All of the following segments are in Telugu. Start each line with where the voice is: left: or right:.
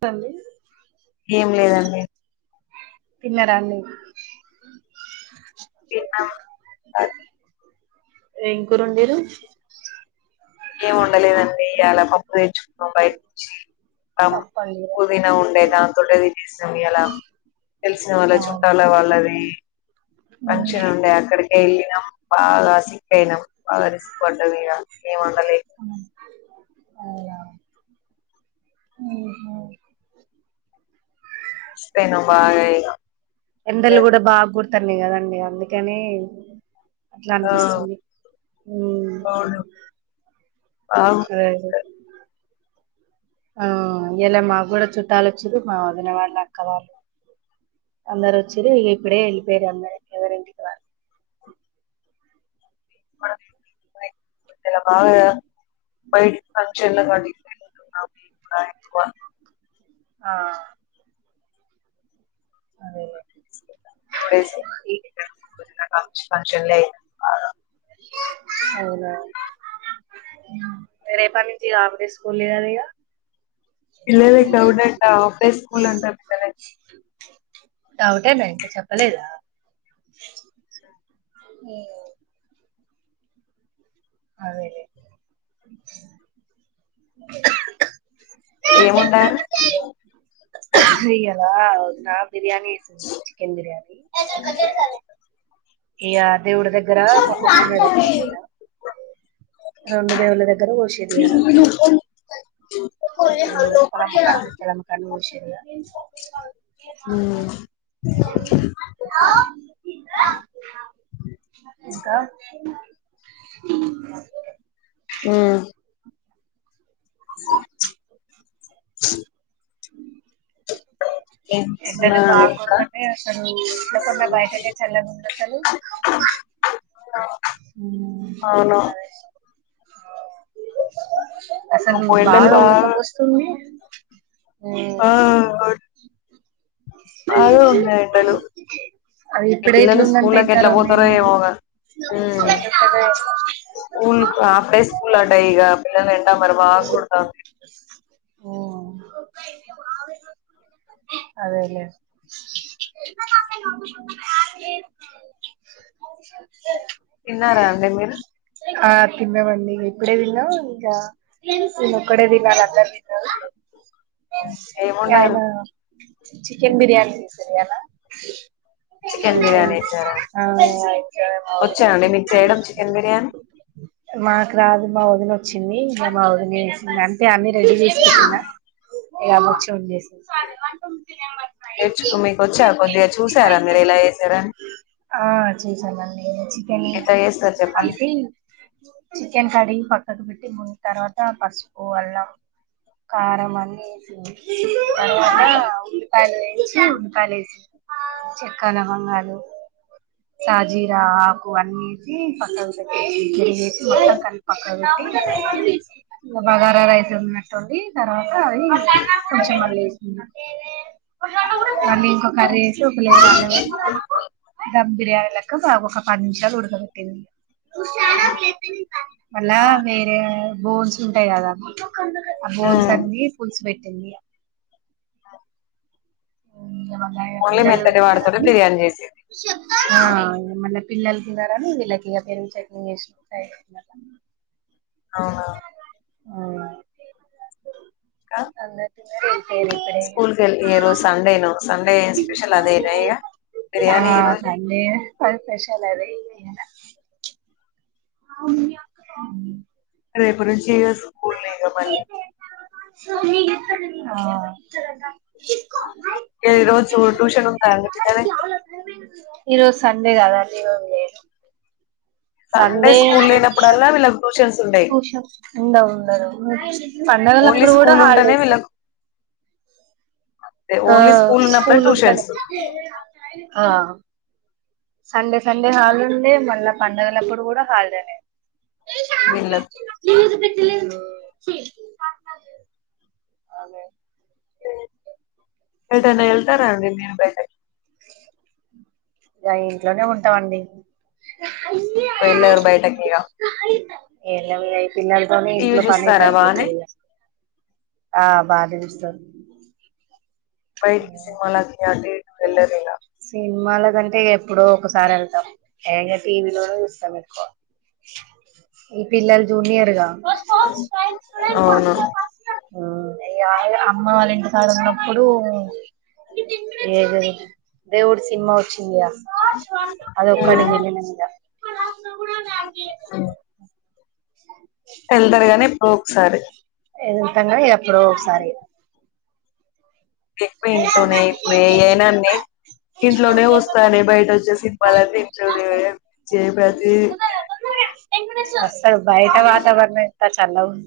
right: కాే
left: ఏం లేదండి
right: తిన్నరండి
left: తిన్న
right: ఎం కూరరుండిండ్రు
left: ఇంకేం వండాలేదండి ఇవ్వల పప్పు తెచ్చుకున్నాం బయట నుంచి
right: పప్పండి
left: పుదీనా ఉండే దాంతోటే తినేసినం ఇవ్వల చ తెలిసిన వాళ్ళ
right: ఉమ్
left: చుట్టాల వాళ్ళది ఫంక్షన్ ఉండే అక్కడ ఎల్లినం బాగా సిక్ అయినం బాగా అలసి పడ్డం ఇగ ఎమ్ వండాలె
right: అవున అయ్యో
left: అలసిపోయిన్నం బాగా ఇగ
right: ఎండలు కూడా బా కోడ్ తన్నై కదండి అందుకని అట్లా
left: ఆ
right: అనిపిస్తుంది హు
left: అవును బాగు
right: సరే ఆ ఇయల మాకు కూడా చుట్టాలు వచ్చిరు మా వదిన వాళ్ళు అక్క వాళ్ళు అందరు వచ్చిరు ఇగ ఇప్పుడే ఎల్లిపోఇల్లు అందరు ఎవరింటికి వాళ్ళు
left: వ బై ఇక్కడ బాగా బయటికి ఫంక్షన్ లకు అటు ఇటు అవి పాయింట్ వన్
right: ఆ అదే
left: టుడేస్ ఫంక్షన్లే
right: అవున ఉ రేపనుంచి ఇగ ఆఫ్ డే స్కూల్లు కదా ఇగ
left: పిల్లలు ఇక ఒకడంట ఒకటే స్కూల్ అంట పిల్లలకి
right: డౌట్ లే చెప్పలేద హు అదేలే
left: ఏముండారు
right: పొద్దున బిర్యానీ ఎసింది చికెన్ బిర్యానీ ఇగ దేవుడి దగ్గర మొక్కుకున్నడన్నమాట ఈయన రొండు దేవుళ్ళ దగ్ గ్గర కోశీర్రు ఇయ్యల పొలంకాడ ఉప్పలమ్మా కన్నే కోషిర్రిగా
left: ఉమ్
right: ఇంకా ఉమ్
left: హు ఏం
right: ఎండలు
left: చేస్తున్నారు
right: బాగా
left: ఇంకా
right: కొడతన్నయి అసలు ఇంట్లకన్న బయటనే చల్లగా ఉంది అసలు
left: అవును
right: అదే అసలు
left: అమ్మో ఎండలు
right: బగా ఊడక
left: బాగా
right: పోస్తుంది
left: ఆ మా ఉన్నాయి ఎండలు
right: అవి ఇప్పుడే
left: పిల్లలు
right: ఇట్లుందంటే
left: స్కూళ్ళకి
right: ఇంకా
left: ఎట్లా పోతారో
right: రెండేళ్ళు
left: ఏమోగా స్కూల్ హాఫ్ డే స్కూల్ అట ఇగ పిల్లలు ఎండ మరి బాగా కొడుతాంది
right: అదేలేే
left: తిన్నారా అండి మీరు
right: ఆ తిన్నామండి ఇప్పుడే తిన్నా ఇంకా ఈనె ఒక్కడే తినాల అంటండి
left: ఏముండారు
right: ఆయినా చికెన్ బిర్యానీ చేసిర్రా ఇయ్యాల
left: చికెన్
right: తే
left: బిర్యానీ వేసారా
right: ఆ ఇంకా మా వదిన
left: వచ్చానండి మీకు
right: చేసింది
left: చేయడం చికెన్ బిర్యానీ
right: మాకు రాదు మా వదిన చ్చింది ఇగ మా వదినె చెస్ అంటే అన్ని రెడీ చేసుకున్నా ఇగ ఆమె వచ్చి వండేసింది
left: ఎచు మీకు వచ్చ కొద్దిగా చూసారా మీరు ఇలా చెసారని
right: ఆ చేసానండి చికెన్
left: ఎట్ల చెస్తారు చెప్పండి
right: కలిపి చికెన్ కడిగి పక్కకు పెట్టి మున్న తర్వాత పసుపు అల్లం కారం అన్ని ఏసింది తరువాత ఉల్లిపాయలేంచి ఉపాయలు వేసి చెక్క లవంగాలు షాజీరా ఆకు అన్నేసి పక్కకుపెట్టే [unintelligible] వేసి మొత్తం కలిపి పక్కకు పెట్టి ఇంగ బగారా రైస్ ఉన్నట్టుండి తర్వాత అది కొంచెం మళ్ళీ వేసుకున్నట్, దాన్ని ఇంకో కర్రీ చేసి ఒక లేయర్ దాంలో వోసి దమ్ బిరియానీ లెక్క వా ఒక, మంచగ ఉడక వెట్టేదిగ మళ్ళా వేరే బోన్స్ ఉంటాయ్ గదా, ఆ బోన్స్ అన్ని పుల్స్ పెట్టిందిగ. హ్మ్ అమ్మయ
left: ఓన్లీ
right: పిల్లలు
left: మెత్తటి
right: తిన్నారా
left: వాడుతోనే
right: అండి
left: బిర్యానీ చేసేది
right: ఆ ఏమల్లే పిల్లల్ తినరని వీళ్ళకి ఇగ పెరుగు చెట్నీ చేసిన [unintelligible]
left: అవునా
right: అందరు తిన్నారు ఎల్లిపోయారు ఇప్పుడే
left: స్కూల్ కెళ్ళనీయరు సండేను సండే స్పెషల్ అదేన ఇగ బిర్యానీ ఈ రోజు
right: అద్ స్పెషల్ అదే ఇగ ఆ మీ అక్క బాగుంది
left: రేపు నుంచి వేసు
right: సరే ఆ
left: ఈ రోజు ట్యూషన్ ఉంటాదంట కదే
right: ఈ రోజు సండే కాదండి ఈ రోజు లేదు సండే
left: స్కూల్ లేనప్పుడల్లా వీళ్ళకి ట్యూషన్స్ ఉంటాయి
right: ట్యూషన్స్ ఉండవు ఉండదు
left: ఓన్లీ
right: పండగలప్పుడు కూడా
left: స్కూల్ ఉంటేనే
right: హాలిడేసే,
left: వీళ్ళకు
right: ఆ
left: ఓన్లీ ఉన్నప్పుడే
right: స్కూల్ ఉంటేనే
left: ట్యూషన్స్
right: ఆ సండే సండే హాల్డ్ ఉండే మళ్ళా పండగలప్పుడు కూడా హాలిడేనే
left: విళ్ళ
right: అదే
left: యెటనా యెళ్తారాండి మీరు బయటకి
right: ఇగ ఇంట్లోనే ఉంటామండి
left: వెళ్ళరు బయటికిగ
right: ఎల్లవులే పిల్లలతోనే ఇంట్లో పనే
left: బానే
right: సరిపోతదిగ ఆ బాధే జర్
left: బైట్కి సినిమాలకి అండి వెళ్ళరింగా
right: సినిమాల కంటే ఎప్పుడో ఒకసారి వెళ్తాం, ఏ ఇంగ టీవీలో నే చూస్సాం ఎక్కువ ఈ పిల్లల్ జూన్నియర్.
left: అవును
right: మ్మ్ అయ అమ్మ వాళ్ళ ఇంటికాడున్నప్పుడు ఏ దేవు దేవుడు సిమా వచ్చ
left: ఉమ్
right: అదొక్కటిగాళద గూడా దానికే ఏడుస్తది స
left: వెళ్తారు గాని ఎప్పుడో ఒకసారి
right: ఇదింతం గాని ఎప్పుడో ఒకసారి
left: ఎక్కువ ఇంట్లోనే ఎక్కువ ఏ అయినాన్న ఇంట్లోనే వస్తానే బయట వచ్చేసి వలర్ందింటంది బజ
right: అస్సలు బయట వాతావరణం చల్లగుం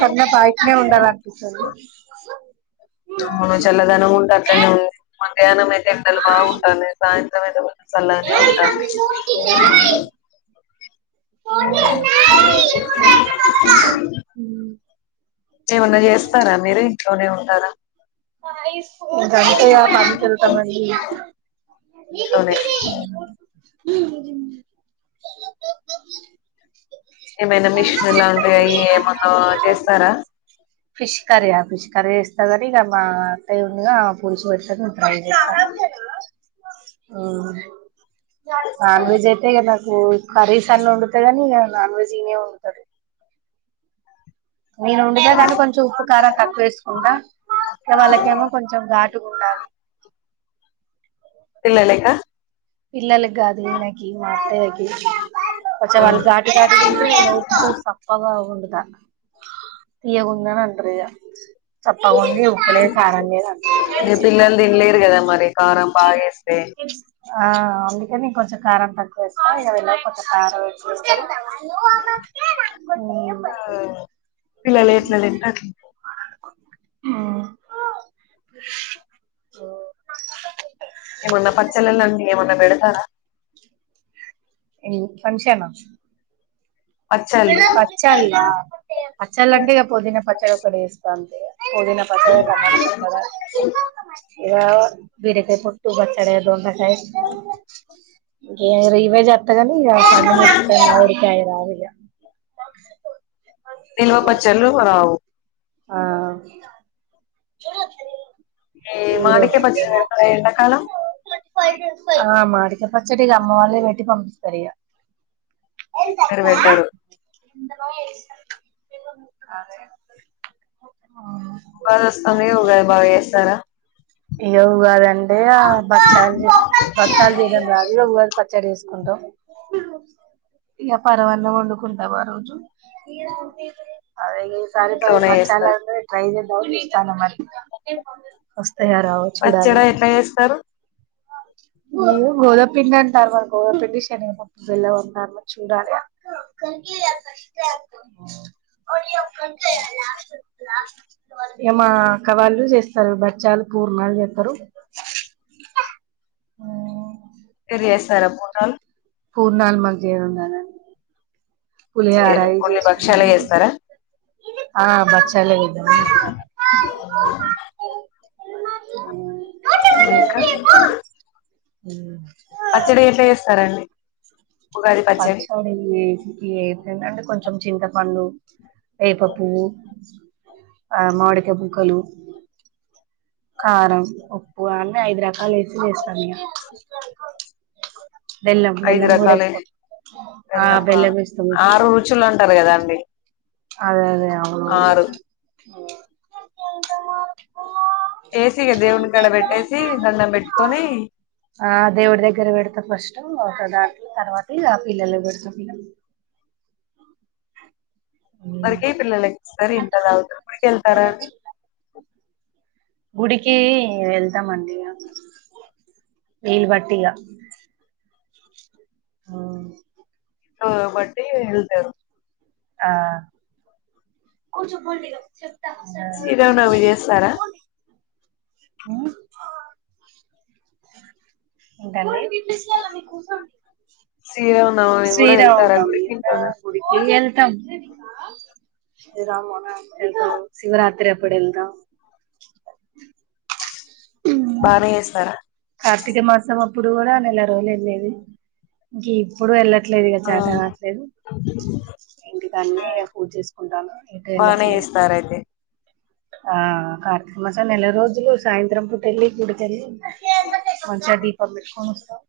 right: కన్నా బయటనే ఉండాలనిపిస్తుంది
left: అవును చల్లదనం ఉంటే అట్లనే మధ్యాహ్నం అయితే ఎండలు బాగుండును సాయంత్రం సమేమ సల్లగనే ఉంటాంది ఏమన్నా జేస్తారా మీర ట్లోనే ఉంటారా
right: యి గంతే ఇగ పనికెళ్తామండి
left: ఇంట్లోనే ఏమైనా మిషన్ లాంటేవి ఏమందో చేస్తారా
right: స సరగామ్మా అత్త అయి ఉందిగా పూడిచి పెడతారును మళ్ళీ స్టార్ట్ హమ్ నాన్ వెజ్ చెయితే క ఓ కర్రీస్ అన్ని వండుతా కానీ ఇగ నాన్ వెజ్నే వండుతడు నేను ఉండగా కానీ కొంచెం ఉప్పు కారం తక్కువేసుకుంట ఇక వాళ్ళకేమో కొంచెం ఘాట్ ఉండాలి
left: పిల్లల్లేకా
right: పిల్లలాగాదు ఈయనకి మాత్తయ్యకి కొంచెం
left: ఇగ
right: వాళ్ళు ఘటు ఘాటుగా తింటే నేను ఉప్పు సప్పాగ తీయగుందా అనంటరిగ సప్పగుంది ఉప్పులే కారం లేదు
left: పిల్లలు తినలేరు కదా మరి కారం బాగాస్తే
right: ఆ అందుకే నేను కొంచెం కారం తక్కువేస్తా ఇవైనా కొంచ కారం వ
left: ఆ పిల్లలు ఏట్లా లేంటలే
right: హమ్ ఓ
left: ఏమన్నా పచ్చలె అండి ఏమన్నా వెడత
right: ఫంక్షన్
left: పచ్చళ్ళు
right: పచ్చళ్ పచ్చళ్ళ అంటే ఇ పుదీనా పచ్చలు ఒకటి వేస్త అంతే పోదినా పచద కమానా పచాద ఇ బీరకాయ పుట్టు బచ్చడ దకాయి రివేజ్ అ క అడికాయ రావ
left: నిల్వ పచ్చలువు
right: ఆ చ
left: ఈ మాడిక పచ్చ ఎండకాలం
right: ఆ మాడిక పచ్చడిక అమ్మ వాళ్ళే పెట్టి పంపిస్తారు ఇక
left: పరు పెట్టాడు బ కమగా భాబ ఏ సారా
right: ఎవరని ఎ ఆ బాచలు బాచలు రీసన్ కాదు పచ్చడి చే ఇగ పరన్నం వాడుకుంటాం అ రోజు సారి స
left: ఇంట్లోనే
right: మర్ చాల
left: చేస్తారు
right: ట్రై చాల మ
left: పచ్చడా ఎట్లా చేస్తారు
right: మీ గోదాపిండి అంటారు మ గోదాపిండి శనగపప్పు వెళ ఉంట అమా చూడాలి ఏమక్కవాళ్ళు చేస్తారు బచ్చాలు పూర్ణలు చేస్తారు హమ్
left: సర్ చేస్తారా పోంటాలు
right: పూర్ణాలమ చేంద
left: స ఓన్లీ భక్షాల చేస్తారా
right: ఆ బ చలతే నమస్రం
left: ఇకా
right: ఊ
left: పచ్చడి ఎట్లా చేస్తారండి
right: పచ్చడి ఇ ఏంటంటే కొంచెం చింతపండు వేప పువ్వు ఆ మాడిక ముక్కలు కారం ఒప్పు అని ఐదు రకాల ఎసి వేస్తామ ఇగ బెల్లం
left: ఐదు
right: బెల్లం కూడా
left: రకాలే
right: ఇస్తాం ఆ బెల్లం ఎస్తాము
left: ఆరు రుచులు అంటారు కదా అండి
right: అదే అదే అవును
left: ఆరు ఏసిగా దేవుని గడ పెట్టేసి దండం పెట్టుకొని
right: ఆ దేవుడి దగ్గర పెడతా ఫస్ట్ ఒక దాట్లో తర్వాత ఆ పిల్లలు పెడుతా ఇగ
left: మరికే పిల్లలకి ఇస్తారు ఇట్ దాగుతారు ఇప్పుడికెళ్తారా అడి
right: గుడికి వెళ్తామండి వీలు బట్టిగా ఆ
left: బట్ హళ్తేరు
right: ఆ
left: శ్రీరవునమి చేస్తారా
right: ఏంటండి
left: శ్రీరామనవమి కూడా వెళ్తారా
right: శ్రీరామనవమి
left: గుడికి
right: కూడా
left: ఇంట్లోనా
right: గుడికి వెళ్తాం శివరాత్రి ఎప్పుడు అ
left: బానే చేస్తారా
right: ఇప్పుడు కూడా నెల రోజులు వెళ్ళలేదు ఇంక ఇప్పుడు వెళ్ళ రాట్లేదు ఇగ
left: ఆ
right: చాత కావట్లేదు ఇంటి కాడనే పూజ చేసుకుంటాను ఇంకా
left: బానే
right: వెళ్ళట్లేదు
left: చేస్తారైతే
right: ఆ కార్తీక మాసం నెల రోజులు సాయంత్రం పూట వెళ్ళి గుడికెళ్ళి మంచిగా దీపం పెట్టుకొని వస్తాం